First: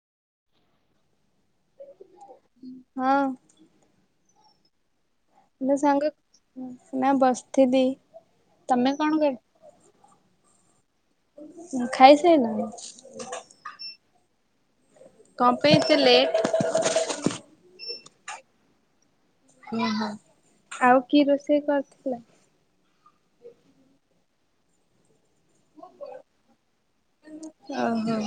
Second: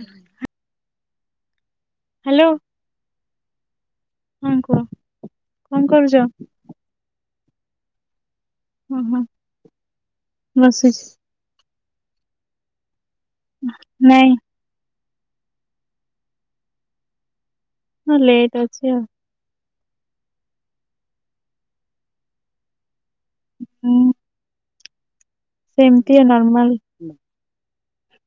[inaudible] Hello. ହଁ। ହଁ କୁହ? ଇଲୋ କଣ ସାଙ୍ଗ କରୁଛ? ନା ବସିଥିଲି। ତମେ ଓ କଣ ହଁ ବସିଛି। [inaudible] ଖାଇସାଇଲଣି? ନାଇଁ। କଣ ପାଇଁ ଏତେ ଲେଟ୍? ହଁ ଲେଟ୍ ଅଛି ଆଉ। ଓ ହୋ ଆଉ କିଏ ରୋଷେଇ କରିଥିଲା? ଉଁ ସେମିତିଆ ନର୍ମାଲ ଓ ହୋ।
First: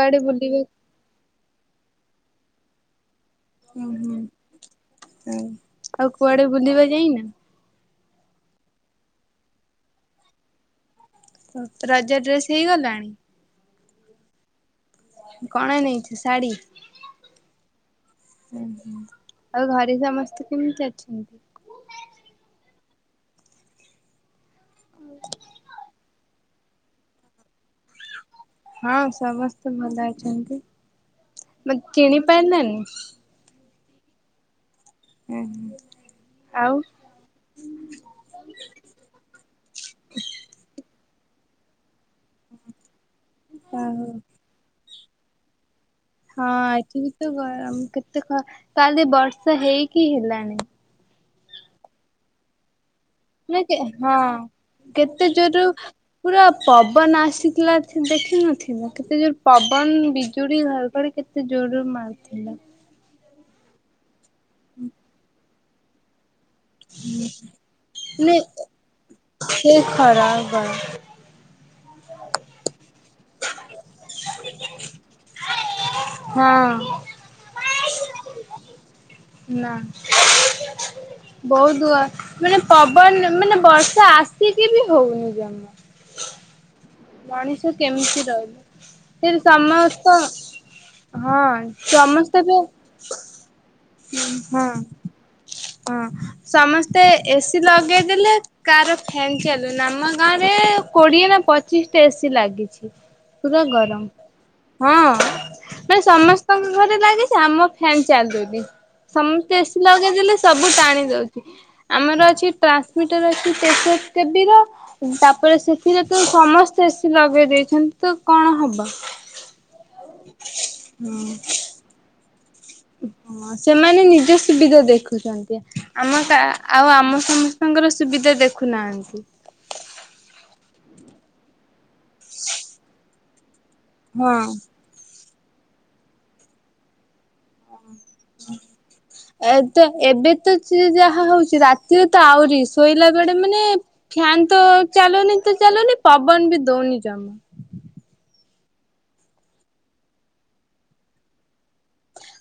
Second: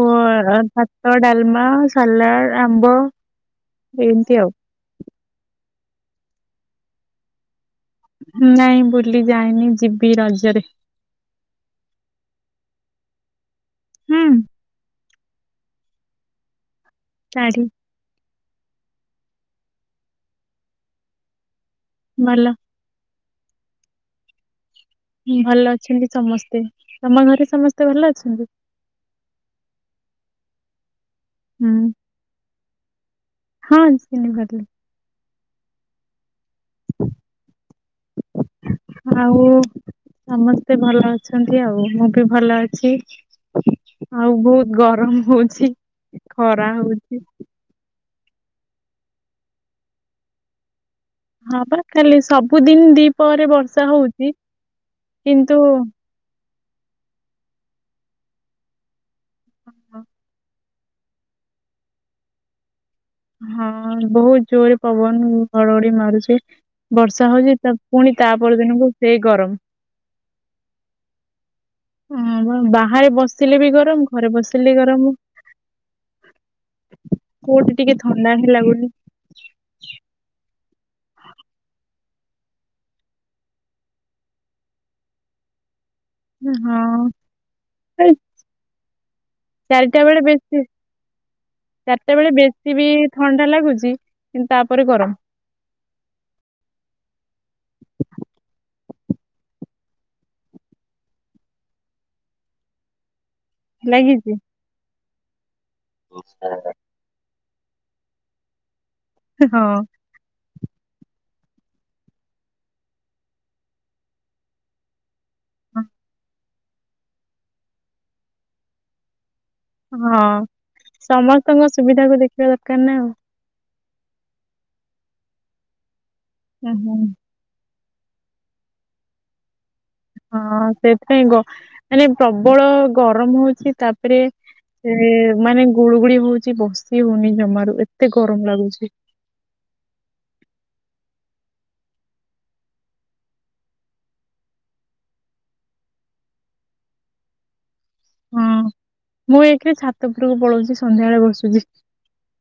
ଗରମ ଭାତ, ଡାଲମା, ସାଲାଡ଼, ଆମ୍ବ ଓୁ ହୋ ଏମିତି ଆଉ। ହଁ ଆଉ କୁଆଡେ ବୁଲିବା ଯାଇନା? ନାଇଁ ବୁଲି ଯାଇନି ଯିବି ରଜରେ। ଓ ରଜ ଡ୍ରେସ ହେଇଗଲାଣି? ହୁଁ। କଣ ନେଇଛି ଶାଢ଼ୀ? ଶାଢ଼ୀ। ଓୁଁ ହୁଁ ଆଉ ଘରେ ସମସ୍ତେ କେମିତି ଅଛନ୍ତି? ଭଲ। ଭଲ ଅଛନ୍ତି, ସମସ୍ତେ ତମ ଘରେ ସମସ୍ତେ ଭଲ ଅଛନ୍ତି? ହଁ ସମସ୍ତେ ଭଲ ଅଛନ୍ତି। ହୁଁ ହଁ ଚିହ୍ନିପାରିଲି। ହ ହୁଁ, ଆଉ ଆଉ ସମସ୍ତେ ଭଲ ଅଛନ୍ତି ଆଉ ମୁଁ ବି ଭଲ ଅଛି। ଆଉ ବହୁତ ଗରମ ହଉଛି। ହଁ ଖରା ଏଠି ହଉଛି ତ ଗରମ କେତେ କାଲେ ବର୍ଷା ହେଇକି ହେଲାଣି। ହଁ ପରା କାଲି ସବୁଦିନ ଦି ନ [unintelligible] ହଁ କେତେ କିନ୍ତୁ ଜୋରରୁ ପୁରା ପବନ ଆସିଥିଲା ଦେଖିନଥିବ। କେତେ ଜୋର ପବନ ବିଜୁଳି ଘର କଡ଼ି କେତେ ଜୋରୋ ମାରୁଥିଲା। ହଁ ବହୁତ ଜୋରେ ପବନ ହଡଘଡି ମାରୁଛି। ବର୍ଷା ହଉଛି ତା ପୁଣି ତା ମାନେ ପର ଦିନକୁ ସେଇ ଗରମ। ଖରା ବା ବାହାରେ ବସିଲେ ବି ଘରେ ଗରମ, ଘରେ ବସିଲେ ବି ଗରମ ହଁ କୋଉଠି ଟିକେ ଥଣ୍ଡା ହେଇଲାଗୁନି। ନା। [unintelligible] ବହୁତୁ ମାନେ ପବନ ମାନେ ବର୍ଷା ଆସିକି ବି ହଉନି ଜମା। ହଁ। ମଣିଷ ଏଇ କେମିତି ରହିବ? ସେଠ ଚାରିଟା ସମସ୍ତ ବେଳେ ବେଶୀ ହଁ ଚାରିଟା ବେଳେ ସମସ୍ତେ ଏବେ ବେଶୀ ବି ଥଣ୍ଡା ଲାଗୁଛି କିନ୍ତୁ ତାପରେ ଗରମ। ହଁ ସମସ୍ତେ ଏସିି ଲଗେଇଦେଲେ କାର ଫ୍ୟାନ ଚାଲୁନି ଆମ ଗାଁ ରେ କୋଡିଏ ନା ପଚିଶ ଟା ଏସି ଲାଗିଛି। ପୁରା ଗରମ ଲାଗିଛି ହଁ ମାନ ସମସ୍ତଙ୍କ ଘରେ ଲାଗିଛି, ଆମ ଫ୍ୟାନ ଚାଲୁନି ସମସ୍ତେ ହଁ ଏସି ଲଗେଇ ଦେଲେ ସବୁ ଟାଣି ଦଉଛି ଆମର ଅଛି ଟ୍ରାନ୍ସମିଟର ଅଛି କେବି ର ତାପରେ ସେଥିରେ ତୁ ସମସ୍ତେ ଏସି ଲଗେଇ ଦେଇଛନ୍ତି ତ କଣ ହବ? ହଁ ହଁ ସମସ୍ତଙ୍କ ସୁବିଧା କୁ ଦେଖିବା ଦରକାର ନା ଆଉ। ହଁ ସେମାନେ ନିଜ ସୁବିଧା ଦେଖୁଛନ୍ତି ଆମ ତା ହୁଁ ଆଉ ହୁଁ। ଆମ ସମ ତାଙ୍କର ସୁବିଧା ଦେଖୁନାହାନ୍ତି। ହଁ ସେଥିପାଇଁ ଗ ମାନେ ପ୍ରବଳ ଗରମ ହଉଛି ତାପରେ ହଁ। ସେ ମାନେ ଗୁଳୁଗୁଳି ହଉଛି ବସି ହଉନି ଜମାରୁ ଏତେ ଗରମ ଲାଗୁଛି। ଏତେ ଏବେ ତ ସେ ଯାହା ହଉଛି ରାତିରେ ତ ଆହୁରି ଶୋଇଲା ବେଳେ ମାନେ ଫ୍ୟାନ ତ ଚାଲୁନି ତ ଚାଲୁନି ପବନ ବି ଦଉନି ଜମା। ହଁ ମୁଁ ଏକରେ ଛାତ ଉପୁରକୁ ପଳଉଛି ସନ୍ଧ୍ୟାବେଳେ ବସୁଛି।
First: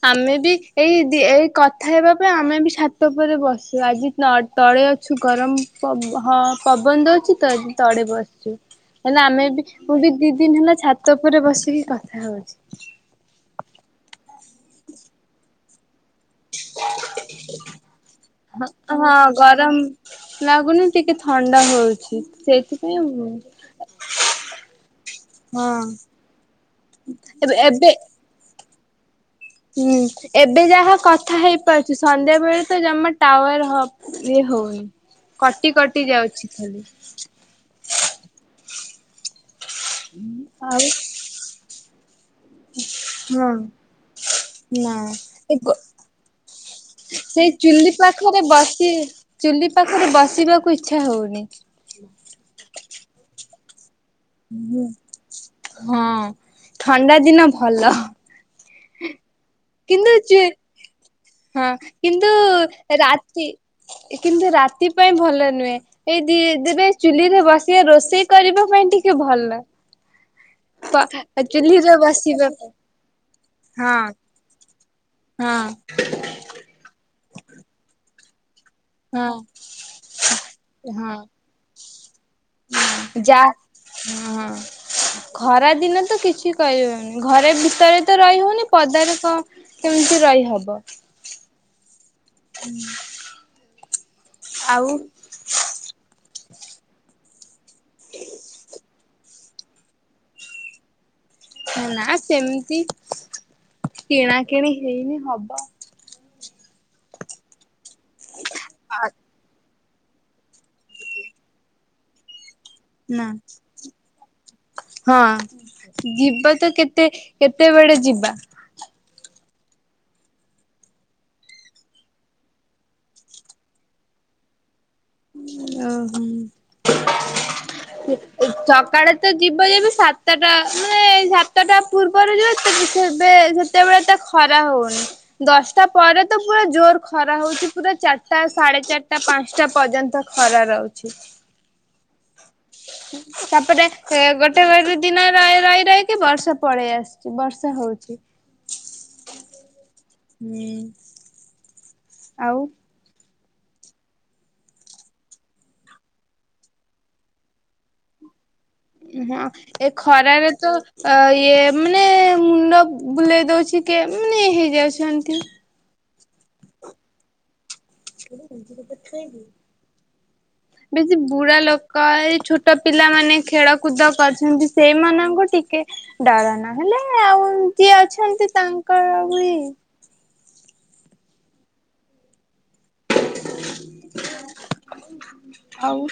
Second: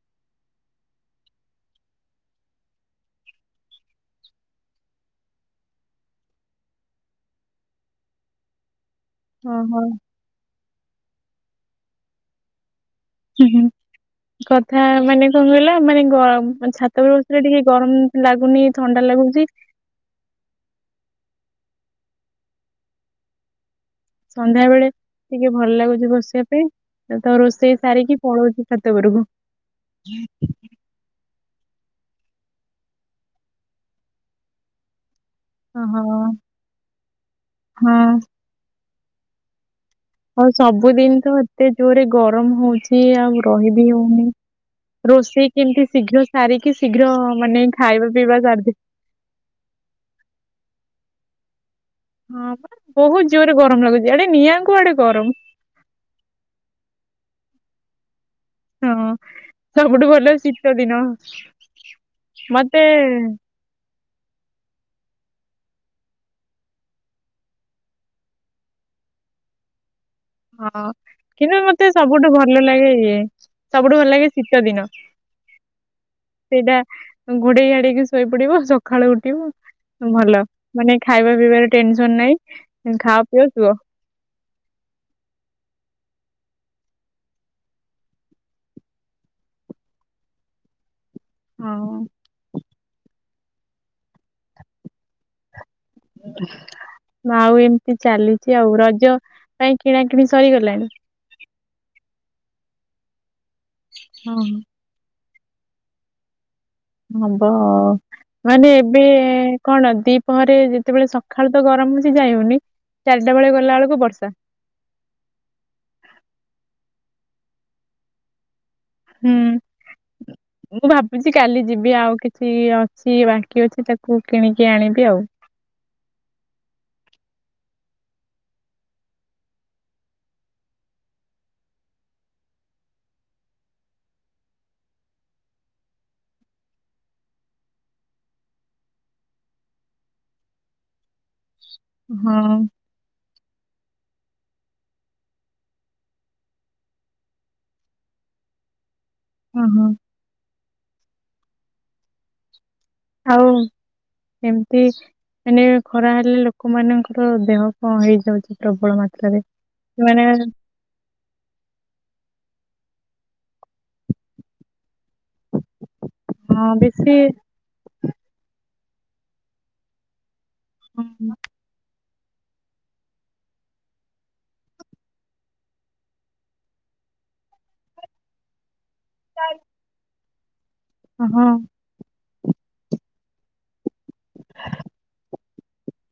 ଆମେ ବି ଏଇ ଏଇ କଥା ହେବା ପାଇଁ ଆମେ ବି ସାତ ପରେ ବସିବ ଆଜି ନ ତଳେ ଅଛୁ ଗରମ ପବ ଅ ପବନ ଦଉଛି ତ ତଳେ ବସିଛୁ। ହେଲେ ଆମେ ବି ଓହୋ ମୁଁ ବି ଦି ଦିନ ହେଲା ଛାତ ଉପରେ ବସିକି କଥା ହଉଛି। ହୁଁ, କଥା ମାନେ କଣ କହିଲ ମାନେ ଗ ଛାତ ଉପରେ ଟିକେ ଗରମ ଲାଗୁନି ଥଣ୍ଡା ଲାଗୁଛି। ଅମ୍ ଲାଗୁନି ଟିକେ ଥଣ୍ଡା ହଉଛି, ସେଇଥିପାଇଁ ଆଉ କଣ? ସନ୍ଧ୍ୟା ବେଳେ ଟିକେ ଭଲ ଲାଗୁଛି ବସିବା ପାଇଁ ତ ଏବେ ରୋଷେଇ ଏବେ ସାରିକି ପଳଉଛି ଛାତ ଉପୁରୁକୁ। ହୁଁ ଏବେ ଯାହା କଥା ହେଇ ପାରଛି ସନ୍ଧ୍ୟା ବେଳେ ତ ଜମା ଟାୱାର ହ ଇଏ ହଉନି। କଟି କଟି ଓହୋ ଯାଉଛି ଖାଲି। ହଁ ହଉ ଆଉ ସବୁଦିନ ତ ଏତେ ଜୋରେ ଗରମ ହଉଛି ଆଉ ହଁ। ରହିିବି ହଉନି। ନା ରୋଷେଇ ଏ ଗୋ କେମତି ଶୀଘ୍ର ସାରିକି ଶୀଘ୍ର ସେଇ ମାନେ ଚୁଲି ଖାଇବା ପିଇବା ପାଖରେ ସାରଦେଇ ବସି ଚୁଲି ପାଖରେ ବସିବାକୁ ଇଚ୍ଛା ହଉନି। ହଁ ବା ବହୁତ ଜୋରେ ଗରମ ଲାଗୁଛି ଇଆଡେ ନିଆଁ କୁ ହୁଁ। ଆଡେ ଗରମ୍ ହଁ ଥଣ୍ଡା ଦିନ ଭଲ। ହଁ ସବୁଠୁ କିନ୍ତୁ ଭଲ ଚୁ ଶୀତ ଦିନ ହଁ ମତେ ଏ କିନ୍ତୁ ରାତି ପାଇଁ ଭଲ ନୁହେଁ। ଏଇ ଦି ଦେବେ ଚୁଲିରେ ବସି ଏ ରୋଷେଇ କରିବା ପାଇଁ ଟିକେ ଭଲ। ହଁ କିନୁ ମତେ ଚୁଲିରେ ସବୁଠୁ ବସିବା ଭଲ ପାଇଁ। ଲାଗେ ଇଏ ସବୁଠୁ ଭଲ ହଁ। ଲାଗେ ଶୀତ ଦିନ। ହଁ ସେଇଟା ଘୋଡେଇ ଘାଡେଇକି ଶୋଇ ପଡିବ ସକା ଖାଳୁ ହଁ ଉଠିବ ଭଲ ମାନେ ହଁ ଖାଇବା ପିଇବାରେ ଟେନସନ ନାହିଁ। ଖାଅ ଯା ପିଅ ଶୁଅ ହଁ। ଖରା ଦିନ ତ କିଛି କରିହଉନି ଘରେ ଭିତରେ ତ ରହି ହଉନି ପଦାରେ କଁ କେମତି ରହିହବ? ହଁ ଆଉ ଆଉ ଏମିତି ଚାଲିଛି ଆଉ ରଜ ପାଇଁ କିଣା କିିଣି ସରିଗଲାଣି? ନା ସେମତି ହଁ। କିଣାକିଣି ହେଇନି ହବ ହବ ମାନେ ଏବେ କଣ ଦିପହରେ ଯେତେବେଳେ ସଖାଳୁ ତ ଗରମ ହଉଛି ଯାଇ ହଉନି। ନା। ଚାରିଟା ବେଳେ ଗଲା ବେଳକୁ ବର୍ଷା ହଁ ଯିବ ତ କେତେ କେତେବେଳେ ଯିବା? ହୁଁ। ମୁଁ ଭାବୁଛି କାଲି ଯିବି ଆଉ କିଛି ଅଛି ବାକି ଅଛି ତାକୁ କିଣିକି ଆଣିବି ଆଉ ଓହୋ। ସକାଳେ ତ ଯିବ ଯେବେ ସାତେଟା ମାନେ ସାତଟା ପୂର୍ବୁ ପରୁ ଯିବ ସେବେ ସେତେବେଳେ ଏତେ ଖରା ହଉନି। ଦଶଟା ପରେ ତ ପୁରା ଜୋର ଖରା ହଉଚି ପୁରା ଚାରଟା ସାଢେ ଚାରଟା ପାଞ୍ଚଟା ପର୍ଯ୍ୟନ୍ତ ତ ଖରା ରହୁଛି। ହଁ। ତାପରେ ଏ ଗୋଟେ ଗୋଟେ ଦିନ ରହି ରହିକି ବର୍ଷା ପଳେଇ ଆସୁଛି ବର୍ଷା ହଉଛି। ଉ ହୁଁ। ହୁଁ। ଆଉ ଆଉ ଏମିତି ମାନେ ଖରା ହେଲେ ଲୋକମାନଙ୍କର ଦେହ କଣ ହେଇଯାଉଛି। ପ୍ରବଳ ମାତ୍ରାରେ ହଁ ଏ ମାନେ ଖରାରେ ତ ଅ ଇଏ ମାନେ ମୁଣ୍ଡ ବୁଲେଇ ଦଉଛି କିଏ ମାନେ ହେଇଯାଉଛନ୍ତି। ହଁ ବେଶୀ [unintelligible] ବେଶୀ ବୁଢା ଲୋକ କ ଏଇ ଛୋଟ ପିଲାମାନେ ଖେଳକୁଦ କରଛନ୍ତି ସେଇମାନଙ୍କୁ ଟିକେ ଡର ନହେଲେ ଆଉ ଯିଏ ଅଛନ୍ତି ତାଙ୍କ [unintelligible] କହ? ଆଉ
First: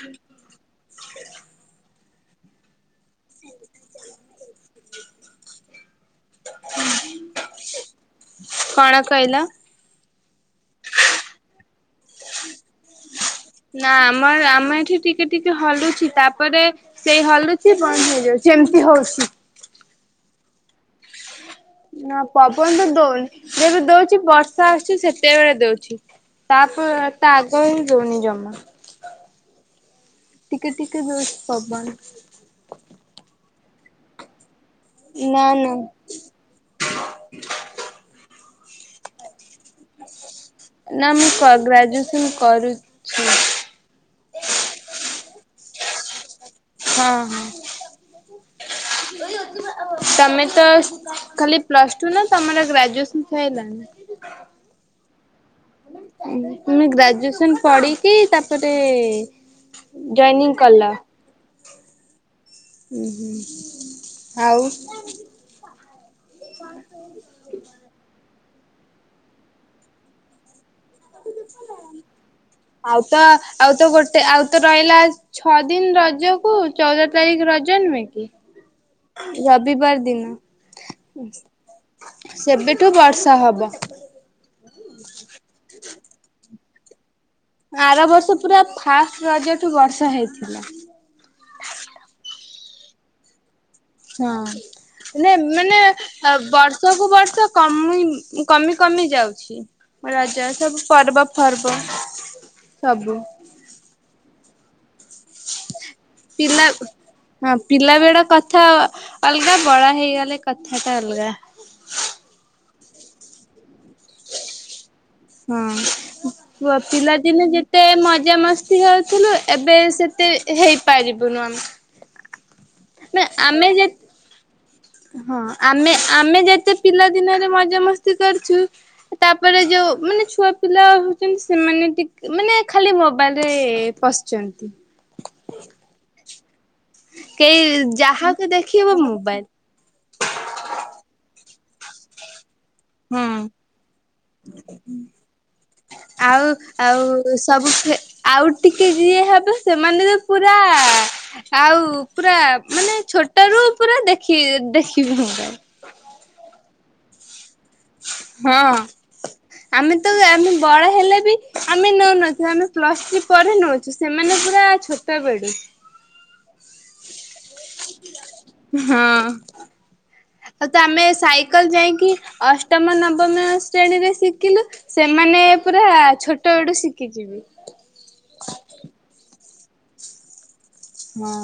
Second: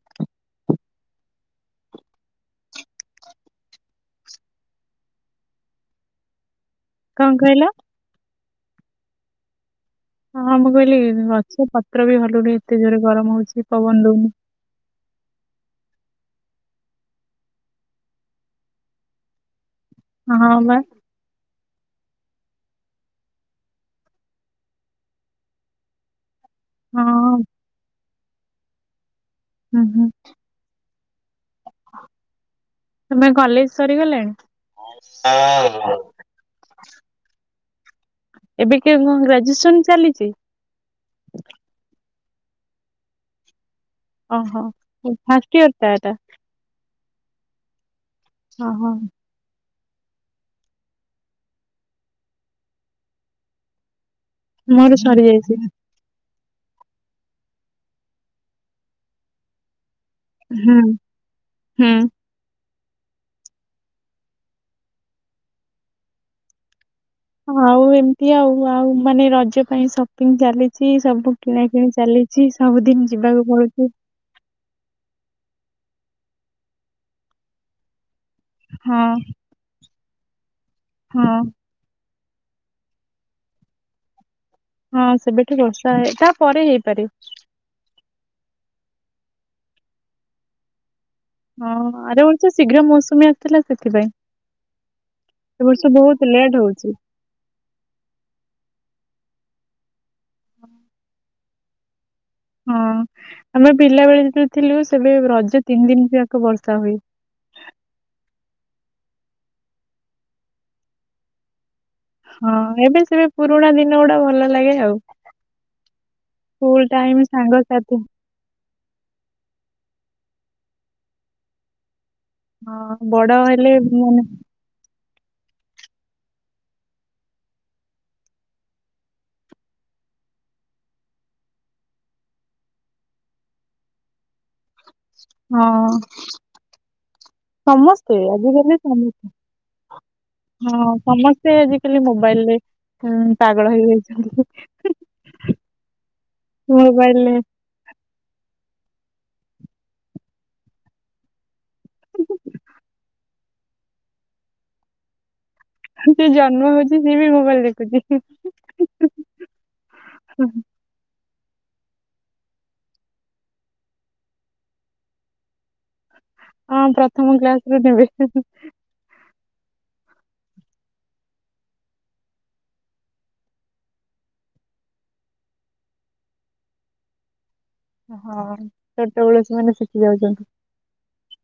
ହ ହୁଁ କଣ କହିଲ? କଣ କଇଲ? ହଁ ହଁ ମୁଁ କହିଲି ଗଛ ପତ୍ର ବି ହଲୁନି ଏତେ ଜୋରେ ଗରମ ହଉଛି ପବନ ଦଉନି। ସେ ଆମ ଏଠି ଟିକ ଟିକେ ଟିକେ ହଲୁଛି ତାପରେ ସେଇ ହଲୁଛି ବନ୍ଦ ହେଇଯାଉଛି ଏମତି ହଉଛି। ହଁ ବା। ନା ପବନ ତ ଦଉନି ଯେବେ ଦଉଛି ବର୍ଷା ଆସୁଛି ସେତେବେଳେ ଦଉଛି। ତାପ ତା ହଁ। ଆଗ ହିଁ ଯଉନି ଜମା। ହୁଁ ହୁଁ ଟିକେ ଟିକେ ଦଉଚି ପବନ। ତମେ କଲେଜ ସରିଗଲାଣି ହଁ ନା ଏବେ କି ଗ୍ରାଜୁଏସନ ଚାଲିଚି? ନା ମୁଁ କ ଗ୍ରାଜୁଏସନ୍ କରୁ ଓହୋ ଫାଷ୍ଟ ଇୟର ଟା ଏଟା ହଁ ହଁ ହଁ ହଁ ତମେ ତ ଖାଲି ପ୍ଲସ ଟୁ ନାର ଗ୍ରେଜ୍ୟୁଏସନ ସାଇଲନି ମୋର ସରିଯାଇଛି ତମେ ଗ୍ରାଜୁଏସନ ପଢିକି ତାପରେ ଜଏନିଂ ହୁଁ ହୁଁ ଉୁଁ ହୁଁ ଆଉ ଆଉ ଏମିତି ଆଉ ଆଉ ମାନେ ରଜ ପାଇଁ ସପିଙ୍ଗ ଚାଲିଛି ଛି ସବୁ କିଣା କିିଣି ଚାଲିଛି ଆଉ ସବୁଦିନ ତ ଯିବାକୁ ଆଉ ତ ପଡୁଛି ଗୋଟେ ଆଉ ତ ରହିଲା ଛଅ ଦିନ ରଜକୁ ଚଉଦ ତାରିଖ ରଜ ନୁହେଁ କି ହଁ ରବିବାର ଦିନ ହଁ ସେବେଠୁ ବର୍ଷା ହବ ହଁ ସେବେଠୁ ବର୍ଷା ହେ ତା ପରେ ହେଇପାରେ ଆର ବର୍ଷ ପୁରା ଫାଷ୍ଟ ରଜଠୁ ବର୍ଷା ହେଇଥିଲା ହଁ ଆର ବର୍ଷ ଶୀଘ୍ର ମୌସୁମୀ ଆସ ଥିଲା ସେଥିପାଇଁ ହଁ ମ ଏ ମାନେ ବର୍ଷ ବହୁତ ଲେଟ୍ ହଉଛି ବର୍ଷକୁ ବର୍ଷ କମି କମି କମି ଯାଉଛି ରଜ ସବୁ ପର୍ବ ପର୍ବ ହଁ ଆମେ ପିଲା ବେଳେ ଯେତେ ଥିଲୁ ସେବେ ରଜ ତିନି ଦିନ ଯାକ ପିଲା ବର୍ଷା ହୁଏ ହଁ ପିଲା କଥା ଅଲଗା ବଡ ହେଇଗଲେ କଥା ଟା ଅଲଗା ହଁ ଏବେ ସେବେ ପୁରୁଣା ଦିନ ଗୁଡା ଭଲ ଲାଗେ ଆଉ ହଁ ସ୍କୁଲ ଟାଇମ ପିଲାଦିନେ ଯେତେ ମଜା ଯେତେ ସାଙ୍ଗସାଥି ମଜା ମସ୍ତି ହଉଥିଲୁ ଏବେ ସେତେ ହେଇପାରିବୁନୁ ଆମେ ହଁ ନା ବଡ ଆମେ ହେଲେ ଯେ ମାନେ ହଁ ଆମେ ଆମେ ଯେତେ ପିଲା ଦିନରେ ମଜା ମସ୍ତି କରିଛୁ ତାପରେ ଯୋଉ ମାନେ ଛୁଆ ପିଲା ହଉଛନ୍ତି ସେମାନେ ଟିକେ ମାନେ ଖାଲି ମୋବାଇଲରେ ପଶି ଯନ୍ତି ହଁ କେହି ସମସ୍ତେ ଯାହାକୁ ଆଜିକାଲି ଦେଖିବ ସମସ୍ତେ ମୋବାଇଲ ହଁ ସମସ୍ତେ ଆଜିକାଲି ମୋବାଇଲ ରେ ହଁ ହୁଁ ପାଗଳ ହେଇଯାଇଛନ୍ତି ଆଉ ଆଉ ମୋବାଇଲରେ ସବୁ ଆଉ ଟିକେ ଯିଏ ହେବ, ସେମାନେ ତ ପୁରା ଆଉ ପୁରା ମାନେ ଛୋଟ ରୁ ପୁରା ଦେଖି- ଦେଖିବି ମୁଁ ଯିଏ ଜନ୍ମ ହଉଛି ସିଏ ବି ମୋବାଇଲ୍ ଦେଖୁଛି। ହଁ ଆମେ ତ ଆମେ ବଡ଼ ହେଲେ ବି- ଆମେ ନଉ ନଥିଲୁ, ଆମେ ପ୍ଲସ ଥ୍ରୀ ପରେ ନଉଛୁ ସେମାନେ ପୁରା ଛୋଟ ବେଳୁ ହଁ, ପ୍ରଥମ କ୍ଲାସ ରୁ ନେବେ। ହଁ ହଁ ତ ଆମେ ସାଇକେଲ ଯାଇକି ଅଷ୍ଟମ ନବମ ଶ୍ରେଣୀରେ ଶିଖିଲୁ। ସେମାନେ ପୁରା ଛୋଟ ବଳୁ ଶିଖିଯିବେ। ହଁ ଛୋଟବେଳୁ ସେମାନେ ଶିଖି ଯାଉଛନ୍ତି। ହଁ,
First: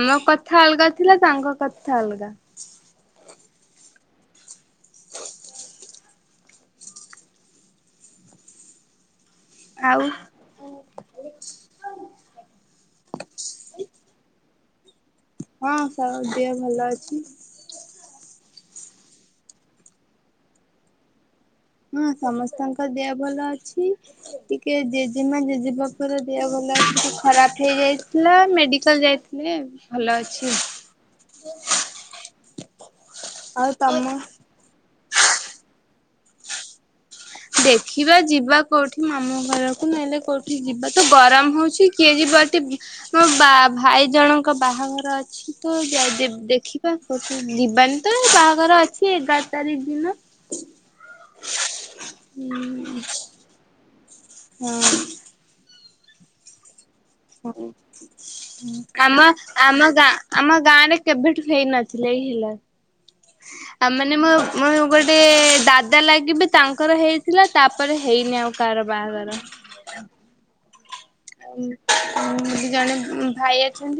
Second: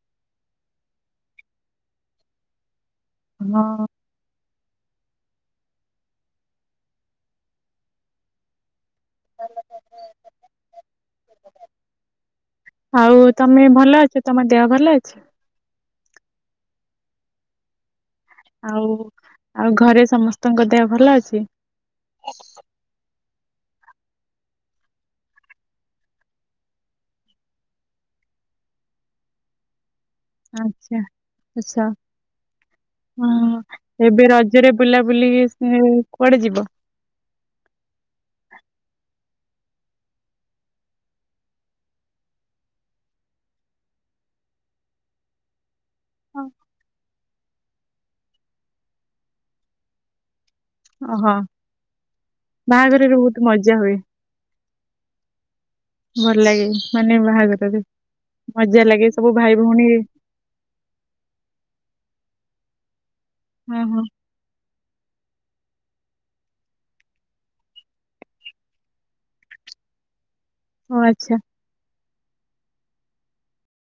ଆମ କଥା ଅଲଗା ଥିଲା, ତାଙ୍କ କଥା ଅଲଗା। ହଁ। ଆଉ ଆଉ ତମେ ଭଲ ଅଛ? ତମ ଦେହ ଭଲ ଅଛି? ହଁ ତ ଦେହ ଭଲ ଅଛି। ଆଉ, ଆଉ ଘରେ ସମସ୍ତଙ୍କ ଦେହ ଭଲ ଅଛି? ହଁ, ସମସ୍ତଙ୍କ ଦେହ ଭଲ ଅଛି। ଟିକେ ଜେଜେମା ଜେଜେବାପାର ଦେହ ଭଲ, ଖରାପ ହେଇଯାଇଥିଲା। ମେଡିକାଲ ଯାଇଥିଲେ। ଭଲ ଅଛି। ଆଛା, [unintelligible] ଆଉ ହଁ। ତମ ରଜରେ ବୁଲା ବୁଲି କୁଆଡେ ଯିବ? ଦେଖିବା ଯିବା କୋଉଠି, ମାମୁଁ ଘରକୁ, ନ ହେଲେ କୋଉଠି ଯିବା ତ ଗରମ ହଉଚି କିଏ ଯିବଟି, ମୋ ବା- ଭାଇ ଜଣଙ୍କ ବାହାଘର ଅଛି। ତୁ ଯା [unintelligible] ଦେଖିବା। ଯିବାନି ତ, ବାହାଘର ଅଛି ଏଗାର ତାରିଖି ଦିନ। ଓହୋ, ବାହାଘରରେ ବହୁତ ମଜା ହୁଏ। ହଁ। ଭଲ ଲାଗେ, ମାନେ ହଁ ବାହାଘରରେ, ମଜା ଲାଗେ ଆମ ସବୁ ଭାଇ, ଭଉଣୀ ଆମ ଗାଁ ଆମ ଗାଁ ରେ କେବେଠୁ ହେଇ ନଥିଲା, ଏଇ ହେଲା, ହଁ ଆଉ ହଁ ମାନେ ମୋ- ମୋର ଗୋଟେ ଦାଦା ଲାଗିବେ, ତାଙ୍କର ହେଇଥିଲା, ତାପରେ ହେଇନି ଆଉ କାହାର ବାହାଘର। ଓ ଆଛା। [unintelligible] ଜଣେ ଭାଇ ଅଛନ୍ତି